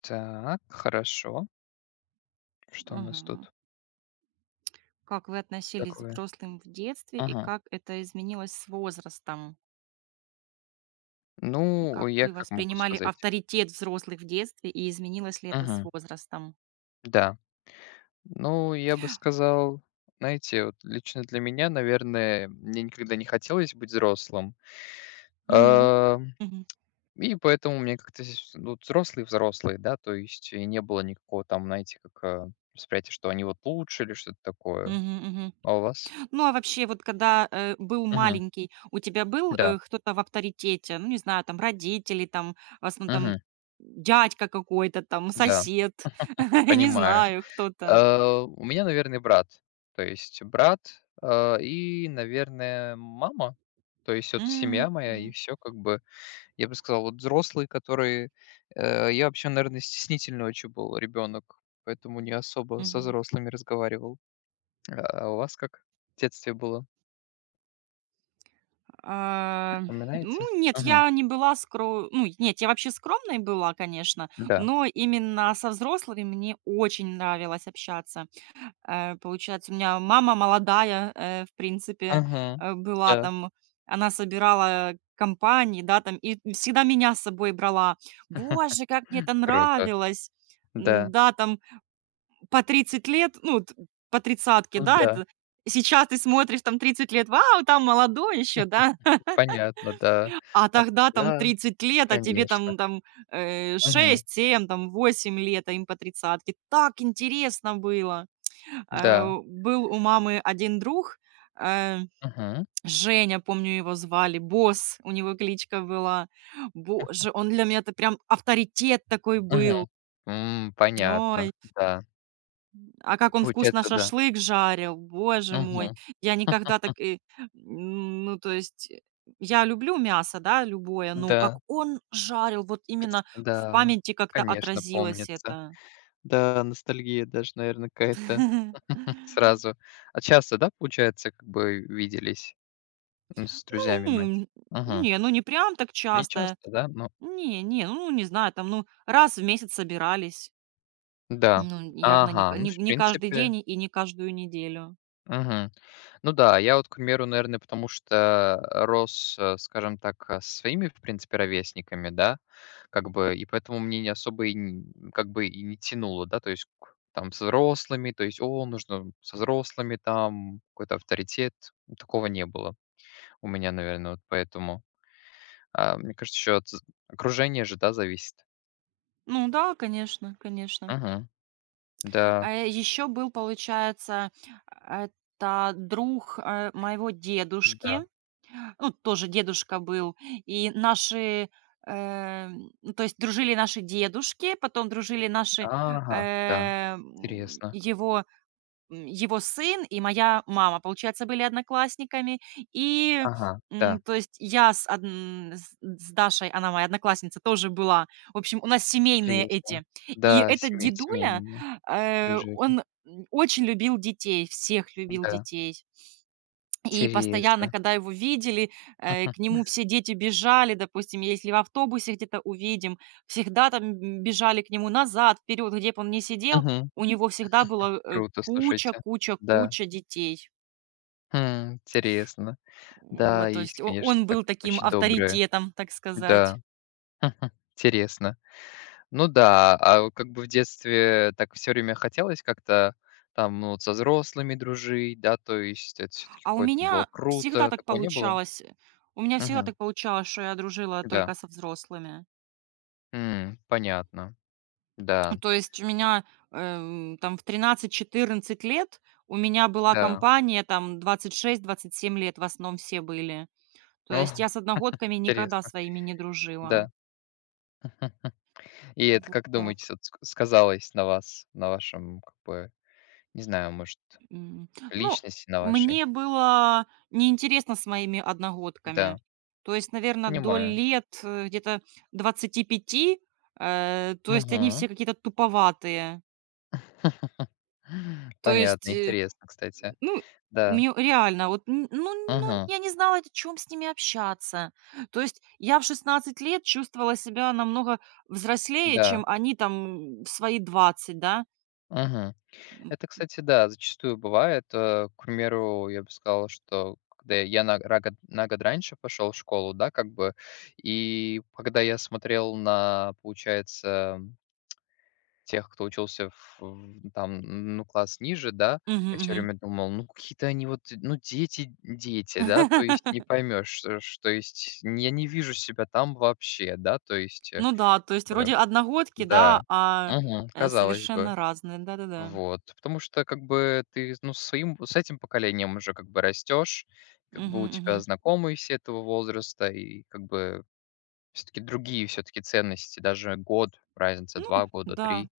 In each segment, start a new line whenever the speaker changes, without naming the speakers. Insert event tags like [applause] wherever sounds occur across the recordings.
Так, хорошо. Что у нас
Мгм.
тут
Как вы относились к
такое?
взрослым в детстве и
Ага.
как это изменилось с возрастом? И как
Ну, я
вы
как могу
воспринимали
сказать?
авторитет взрослых в детстве и изменилось ли это с
Мгм.
возрастом?
Да. Ну, я бы сказал, знаете, вот лично для меня, наверное, мне никогда не хотелось быть взрослым.
М.
А,
Мгм.
И поэтому мне как-то здесь, ну, взрослые, да, то есть и не было никакого там, знаете, как восприятия, что они вот лучше или что-то такое.
Мгм, мгм.
А у вас?
Ну, а вообще, вот когда, был
Мгм.
маленький, у тебя был,
Да.
кто-то в авторитете? Ну, не знаю, там родители, там, в основном,
Мгм.
там, дядька какой-то, там,
Да.
сосед, [laughs] не
Понимаю.
знаю, кто-то.
У меня, наверное, брат. То есть брат, и, наверное, мама. То есть вот
М,
семья моя и
мгм,
все как бы. Я бы сказал, вот взрослые, которые, я вообще, наверное, стеснительный очень был ребенок, поэтому не особо со
мгм.
взрослыми разговаривал. А у вас как в детстве было,
А,
припоминаете?
ну, нет,
Мгм.
я не была скро ну, нет, я вообще скромной была, конечно,
Да.
но именно со взрослыми мне очень нравилось общаться. Получается, у меня мама молодая, в принципе,
Мгм.
была
Да.
там, она собирала компании, да, там, и всегда меня с собой брала. Боже, как мне
[laughs]
это
Круто.
нравилось! М,
Да.
Да, там, по 30 лет, ну, по тридцатке, да,
Да.
это сейчас ты смотришь там 30 лет, вау, там молодой еще, да,
[laughs] Понятно, да.
а
А
тогда там
тогда,
30 лет, а тебе
конечно.
там,
Мгм.
6, 7, там 8 лет, а им по тридцатке. Так интересно было!
Да.
Был у мамы один друг, э,
Мгм,
Женя, помню, его звали, «Босс», у него кличка была. Боже, он для меня это прям авторитет такой был.
мгм. М,
Ой.
понятно, да.
А как он вкусно
Получается, да.
шашлык жарил, боже мой.
Мгм.
Я никогда так ну, то есть, я люблю мясо, да, любое, но как
Да,
он жарил, вот
пц
именно в
да,
памяти как-то
конечно,
отразилось
помнится.
это.
Да, ностальгия даже, наверное, какая-то, [laughs]
[laughs]
сразу. А часто, да, получается, как бы виделись, с друзьями мать?
Ну,
Угу.
ну, не прям так
Не
часто.
часто, да? Ну
Не, не, ну, не знаю, там, ну, раз в месяц собирались.
да.
Ну, явно не
Ага,
ка
ну,
не
в
не каждый
принципе.
день и не каждую неделю.
Мгм. Ну да, я вот, к примеру, наверное, потому что рос, скажем так, со своими, в принципе, ровесниками, да, как бы, и поэтому мне не особо и как бы и не тянуло, да, то есть там с взрослыми, то есть, о, нужно со взрослыми там какой-то авторитет, такого не было у меня, наверное, вот поэтому. А, мне кажется, еще от окружения же, да, зависит.
Ну да, конечно, конечно.
Угу. Да,
А еще был, получается, это друг, моего дедушки.
да.
Ну, тоже дедушка был. И наши, э, ну, то есть дружили наши дедушки, потом дружили наши,
Ага, да,
э,
интересно.
м, его сын и моя мама, получается, были одноклассниками. И,
Ага, да,
м, то есть я с Дашей, она моя одноклассница, тоже была. В общем, у нас семейные
интересно.
эти. И
Да,
этот
семей,
дедуля,
семьями. Дружили.
он очень любил детей, всех любил
Да,
детей, и постоянно,
интересно.
когда его видели, к
Мгм.
нему все дети бежали, допустим, если в автобусе где-то увидим, всегда там бежали к нему назад, вперед, где бы он ни сидел,
Мгм.
у него всегда было
Круто,
куча,
слушайте.
куча,
Да.
куча детей.
Хм, интересно. Да,
Вот, то
есть,
есть
конечно,
он
так
был таким
очень добрые.
авторитетом, так сказать.
Да. Мгм. Интересно. Ну да, а вот как бы в детстве так все время хотелось как-то там, ну, вот со взрослыми дружить, да, то есть это все таки
А у
какое-то было
меня всегда
круто.
так
Такого не было?
получалось. У меня всегда
Мгм.
так получалось, что я дружила
Да.
только со взрослыми.
М, понятно.
Ну,
Да,
то есть у меня, там в 13-14 лет у меня была
да.
компания, там 26-27 лет в основном все были. То
О,
есть
[laughs]
я с одногодками никогда
интересно.
своими не дружила.
Да. И это,
Вот
как думаете,
так.
сот ск сказалось на вас, на вашем, как бы, не знаю, может,
М. Ну,
личности на вашей?
мне было неинтересно с моими одногодками.
Да,
То есть, наверное до
понимаю.
лет, где-то 25, то есть они
Мгм.
все какие-то туповатые.
[laughs]
То есть,
Понятно, интересно, кстати.
ну,
Да.
мне реально, вот, н ну ну,
Мгм.
я не знала, о чём с ними общаться. То есть я в 16 лет чувствовала себя намного взрослее,
Да.
чем они там в свои 20, да.
Мгм.
М.
Это, кстати, да, зачастую бывает. К примеру, я бы сказал, что когда я на год раньше пошел в школу, да, как бы, и когда я смотрел на, получается, тех, кто учился в там, ну, класс ниже, да.
Мгм,
Я все
мгм.
время думал: "Ну, какие-то они вот, ну, дети, да". То есть не
[laughs]
поймешь, что ш то есть я не вижу себя там вообще, да, то есть, э,
Ну да, то есть
б
вроде одногодки, да,
да.
а,
Мгм. Казалось бы.
совершенно разные. Да-да-да.
Вот. Потому что как бы ты, ну, со своим с этим поколением уже как бы растешь, как бы
Мгм,
у тебя
мгм.
знакомые все этого возраста, и как бы все таки другие все таки ценности, даже год разница,
Ну
2 года,
да,
3.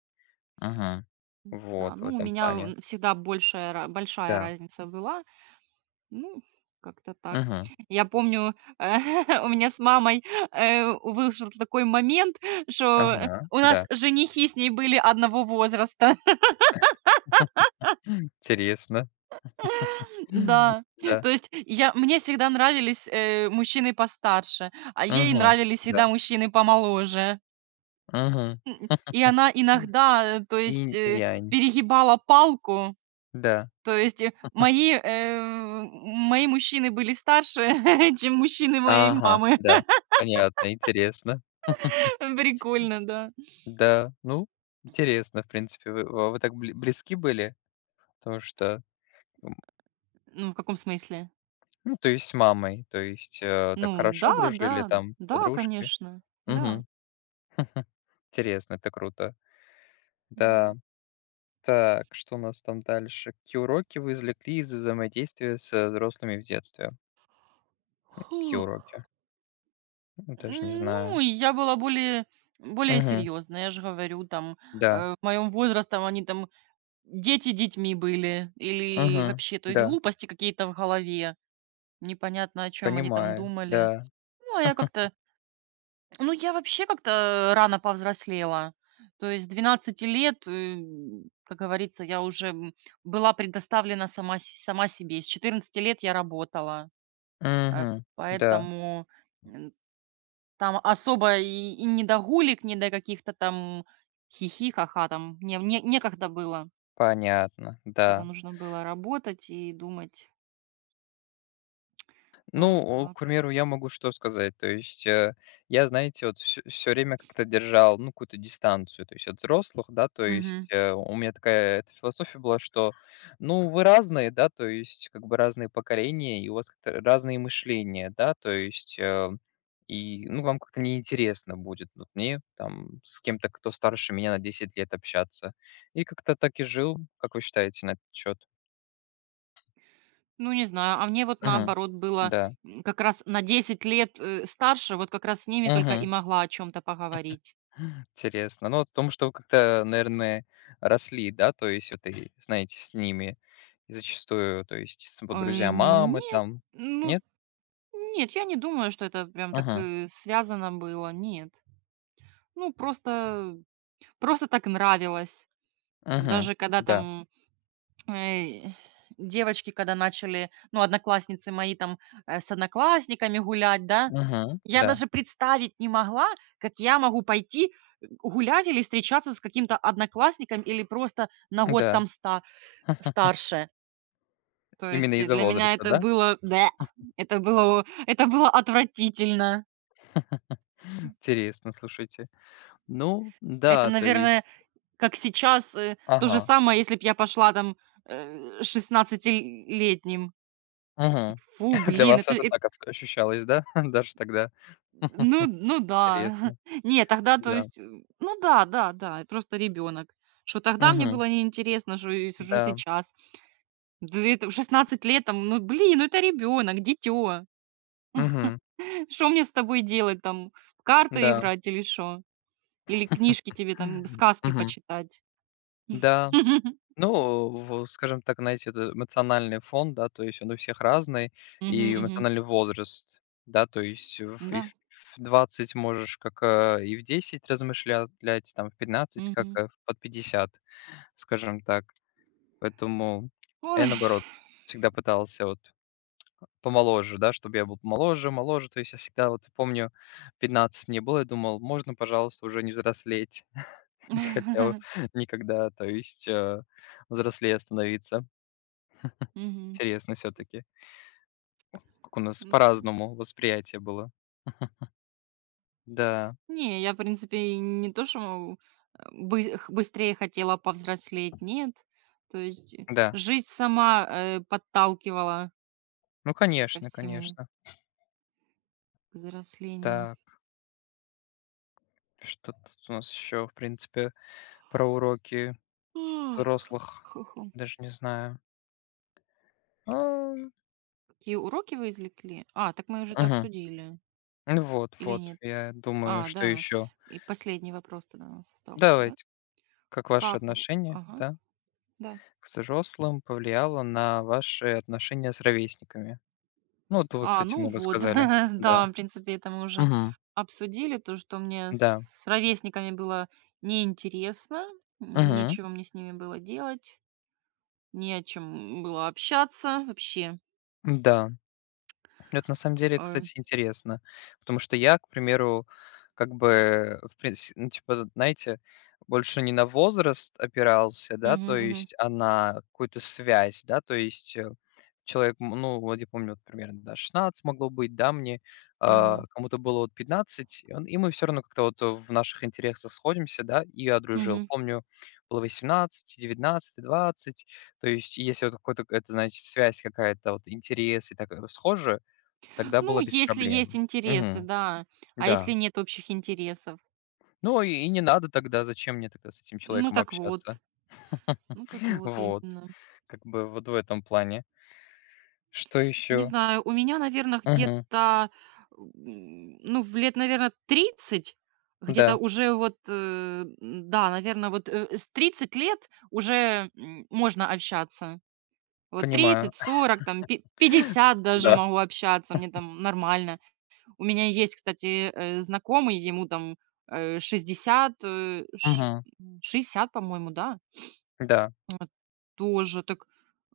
Мгм. Вот
да.
в
Ну, у
этом
меня,
плане.
всегда большая
Да.
разница была. Ну, как-то так.
Мгм.
Я помню, [laughs] у меня с мамой, вышел такой момент, что
Ага.
у нас
Да.
женихи с ней были одного возраста. [laughs]
Интересно. [laughs]
Да.
Да.
То есть я мне всегда нравились, мужчины постарше, а ей
Мгм.
нравились
Да.
всегда мужчины помоложе.
Мгм.
И она иногда, то есть,
Инь и янь.
перегибала палку.
Да.
То есть, мои мужчины были старше, [laughs] чем мужчины моей
Ага.
мамы.
Да. Понятно. Интересно.
[laughs] Прикольно, да.
Да. Ну, интересно, в принципе. Вы а вы так близки были? Потому что, м,
Ну, в каком смысле?
ну, то есть с мамой, то есть, так
Ну
хорошо
да,
дружили
да,
там,
да,
подружки?
конечно, да,
Мгм. [laughs] Интересно, это круто.
да.
Да. Так, что у нас там дальше? Какие уроки вы извлекли из взаимодействия с взрослыми в детстве? Какие
Фух.
уроки? Ну, даже не
М, ну,
знаю.
я была более
Мгм.
серьезная. Я же говорю, там,
Да.
в моем возрасте там они там дети детьми были или
Мгм.
вообще, то есть
Да.
глупости какие-то в голове, непонятно, о чем они там
Понимаю.
думали.
Да.
Ну, а я как-то Ну, я вообще как-то рано повзрослела. То есть с 12 лет, как говорится, я уже была предоставлена сама, сама себе. С 14 лет я работала, э,
Мгм. Да.
поэтому м, там особо и не до гулик, не до каких-то там хихи, ха-ха, там не, не, некогда было,
Понятно.
когда
Да.
нужно было работать и думать. Вот
Ну,
так.
к примеру, я могу что сказать. То есть, я, знаете, вот все время как-то держал, ну, какую-то дистанцию, то есть от взрослых, да. То есть, у меня такая эта философия была, что, ну, вы разные, да, то есть как бы разные поколения, и у вас как-то разные мышления, да, то есть, и, ну, вам как-то неинтересно будет. Вот мне там с кем-то, кто старше меня на 10 лет, общаться. И как-то так и жил. Как вы считаете на этот счет?
Ну, не знаю, а мне вот
Мгм.
наоборот было,
Да.
как раз на 10 лет, старше, вот как раз с ними только и
Мгм.
могла о чем то поговорить.
Интересно. Ну, вот потому что вы как-то, наверное, росли, да, то есть вот и, знаете, с ними. И зачастую, то есть с
Э,
друзья мамы
нет,
там.
ну,
Нет?
нет, я не думаю, что это прям так,
Мгм.
связано было, нет. Ну, просто так нравилось.
Мгм.
Даже когда
Да.
там, э, девочки, когда начали, ну, одноклассницы мои там, с одноклассниками гулять, да,
Мгм.
я
Да.
даже представить не могла, как я могу пойти гулять или встречаться с каким-то одноклассником или просто на год
Да.
там ста
[laughs]
старше. То
Именно
есть
из-за
для меня
возраста,
это
да?
было это было отвратительно.
[laughs] Интересно, слушайте. Ну
Это,
да, то есть.
наверное, как сейчас, то же
Ага.
самое, если бы я пошла там, 16.
Мгм.
Фу,
[laughs] Для
блин,
вас
это
это так ос ощущалось, да? [laughs] Даже тогда.
Ну
[laughs]
да.
Интересно.
[laughs] Не, тогда, то
Да.
есть, ну да, да, да, просто ребенок. Что тогда мне
Мгм.
было неинтересно, что и что
Да.
сейчас. Да это в 16 лет там, ну блин, ну это ребенок, дитё.
Мгм.
[laughs] Что мне с тобой делать там? В карты
Да.
играть или что? Или книжки
[laughs]
тебе там, сказки
Мгм.
почитать?
Да,
[laughs]
ну, в скажем так, знаете, это эмоциональный фон, да, то есть он у всех разный,
Мгм,
и
мгм.
эмоциональный возраст, да, то есть в и
Да.
в в 20 можешь как, и в 10 размышлять, там, в 15 как,
Мгм.
в под 50, скажем так. Поэтому, а
Ой.
я, наоборот, всегда пытался вот помоложе, да, чтобы я был помоложе, моложе. То есть я всегда вот помню, 15 мне было, я думал: "Можно, пожалуйста, уже не взрослеть?" Не хотел
[laughs]
[laughs] никогда, то есть, взрослее становиться.
Мгм.
Интересно все таки, как у нас
М.
по-разному восприятие было. Да,
Не, я, в принципе, и не то, что быстрее хотела повзрослеть, нет. То есть
да.
жизнь сама подталкивала
Ну,
ко
конечно,
всему,
конечно.
к взрослению.
Так, что тут у нас еще, в принципе, про уроки
Ах,
взрослых?
хо-хо.
Даже не знаю. А,
Какие уроки вы извлекли? А, так мы уже это
мгм.
обсудили.
Ну вот,
Или
вот,
нет?
я думаю,
А,
что
да.
еще.
И последний вопрос тогда у нас остался, да?
Давайте. Как ваше
Как?
отношение,
Ага,
да,
да.
к взрослым повлияло на ваши отношения с ровесниками? Ну, вот вы,
А,
кстати,
ну
много
вот,
сказали.
[laughs]
Да.
да, в принципе, это мы уже
Мгм.
обсудили, то, что мне
Да.
с ровесниками было неинтересно,
Мгм.
ничего мне с ними было делать, не о чем было общаться вообще.
Да. Это на самом деле,
Э,
кстати, интересно, потому что я, к примеру, как бы, в принципе, ну, типа, знаете, больше не на возраст опирался, да,
мгм,
то
мгм,
есть, а на какую-то связь, да, то есть человек, ну, вот я помню, вот примерно, да, 16 могло быть, да, мне,
мгм,
кому-то было вот 15, и, он, и мы все равно как-то вот в наших интересах сходимся, да, и я дружил.
мгм.
Помню, было 18, 19, 20, то есть если вот какой-то, это, значит, связь какая-то, вот интерес и так схожи, тогда
Ну,
было без
если есть
проблем.
интересы,
Мгм.
да, а если
Да.
нет общих интересов?
Ну, и не надо тогда, зачем мне тогда с этим
Ну
человеком
так вот,
общаться?
ну так
[laughs]
вот
Вот.
именно.
Как бы вот в этом плане. Что
Не
еще?
знаю, у меня, наверное,
Мгм.
где-то, ну, в лет, наверное, 30, где-то
Да,
уже вот, да, наверное, вот, с 30 лет уже, можно общаться. Вот
понимаю.
30,
[laughs]
40, там пи 50 даже
Да.
могу общаться, мне там нормально. У меня есть, кстати, знакомый, ему там, 60,
Мгм.
м, по-моему, да?
Да,
А, тоже так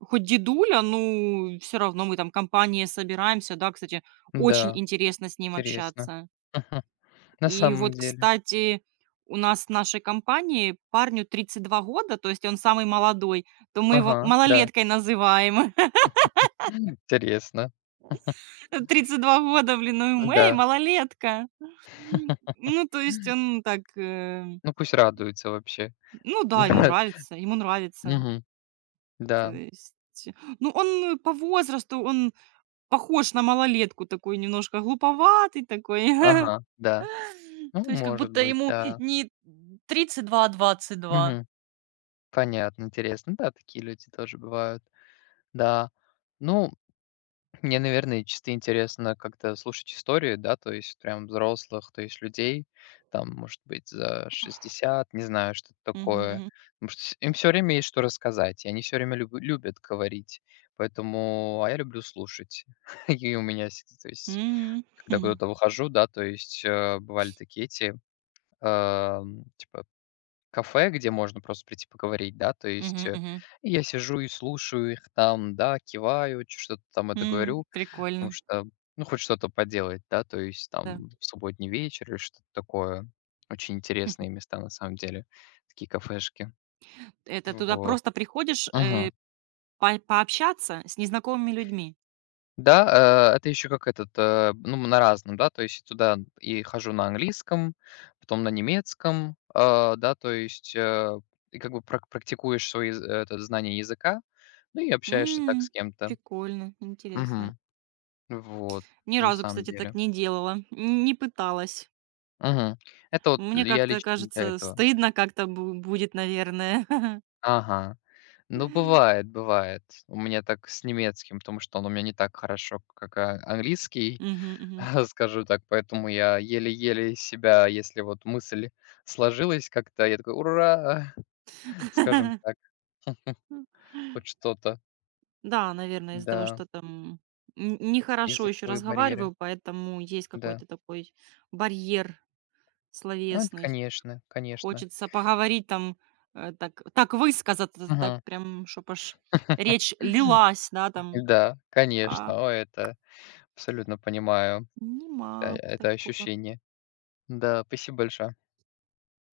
хоть дедуля, ну, все равно мы там компанией собираемся, да. Кстати, очень
да,
интересно с ним
интересно.
общаться.
Мгм. На
И
самом
вот,
деле.
кстати, у нас в нашей компании парню 32 года, то есть он самый молодой, то мы его
Ага, да.
малолеткой называем.
[laughs] Интересно.
[laughs] 32 года, блин, ну мэй «Эй,
Да.
малолетка!» М,
[laughs]
Ну, то есть он так,
Ну, пусть радуется вообще.
ну да, ему
[laughs]
нравится, ему нравится.
Мгм.
То
Да.
есть, ну, он по возрасту, он похож на малолетку, такой немножко глуповатый такой. [laughs]
Ага, да. Ну,
То есть как
может
будто
быть,
ему
да.
не 32, а 22.
Мгм. Понятно, интересно. Да, такие люди тоже бывают. Да. Ну, мне, наверное, чисто интересно как-то слушать истории, да, то есть прям взрослых, то есть людей, там, может быть, за 60, не знаю, что-то
Мгм,
такое.
мгм.
Потому что им все время есть что рассказать, и они все время любят говорить. Поэтому, а я люблю слушать. [laughs] И у меня, то есть,
М.
когда куда-то выхожу, да, то есть бывали такие эти, э, типа, кафе, где можно просто прийти поговорить, да, то есть,
Мгм, мгм,
и я сижу и слушаю их там, да, киваю, чё что-то там это
м.
говорю, потому
Прикольно,
что, ну, хоть что-то поделать, да, то есть
да.
там в субботний вечер или что-то такое. Очень интересные места на самом деле, такие кафешки.
Это туда
Вот.
просто приходишь,
Мгм.
по пообщаться с незнакомыми людьми.
Да, это еще как этот, ну, на разном, да, то есть туда и хожу на английском, потом на немецком, да, то есть, и как бы практикуешь свои з это знание языка, ну, и общаешься так с
М,
кем-то.
прикольно, интересно.
Мгм. Вот,
Ни
на
разу,
самом
кстати, так
деле.
не делала, н не пыталась.
Мгм. Это вот
Мне
я
как-то
лично для
кажется,
этого.
стыдно как-то бу будет, наверное.
Ага. Ну,
[laughs]
бывает, бывает. У меня так с немецким, потому что он у меня не так хорошо, как, английский.
Мгм, мгм.
[laughs] Скажу так, поэтому я еле-еле себя, если вот мысль сложилась как-то, я такой: "Ура!" [laughs] Скажем так,
[laughs]
хоть что-то.
Да, наверное, из-за того,
Да,
что там н нехорошо еще
языковые барьеры,
разговариваю, поэтому есть
да.
какой-то такой барьер
Ну, это
словесный.
конечно, конечно.
Хочется поговорить там, так высказаться, так
Мгм.
прям, чтоб аж
[laughs]
речь лилась, да, там.
Да,
А
конечно. О, это абсолютно понимаю,
нема
это
такого.
ощущение. Да, спасибо большое.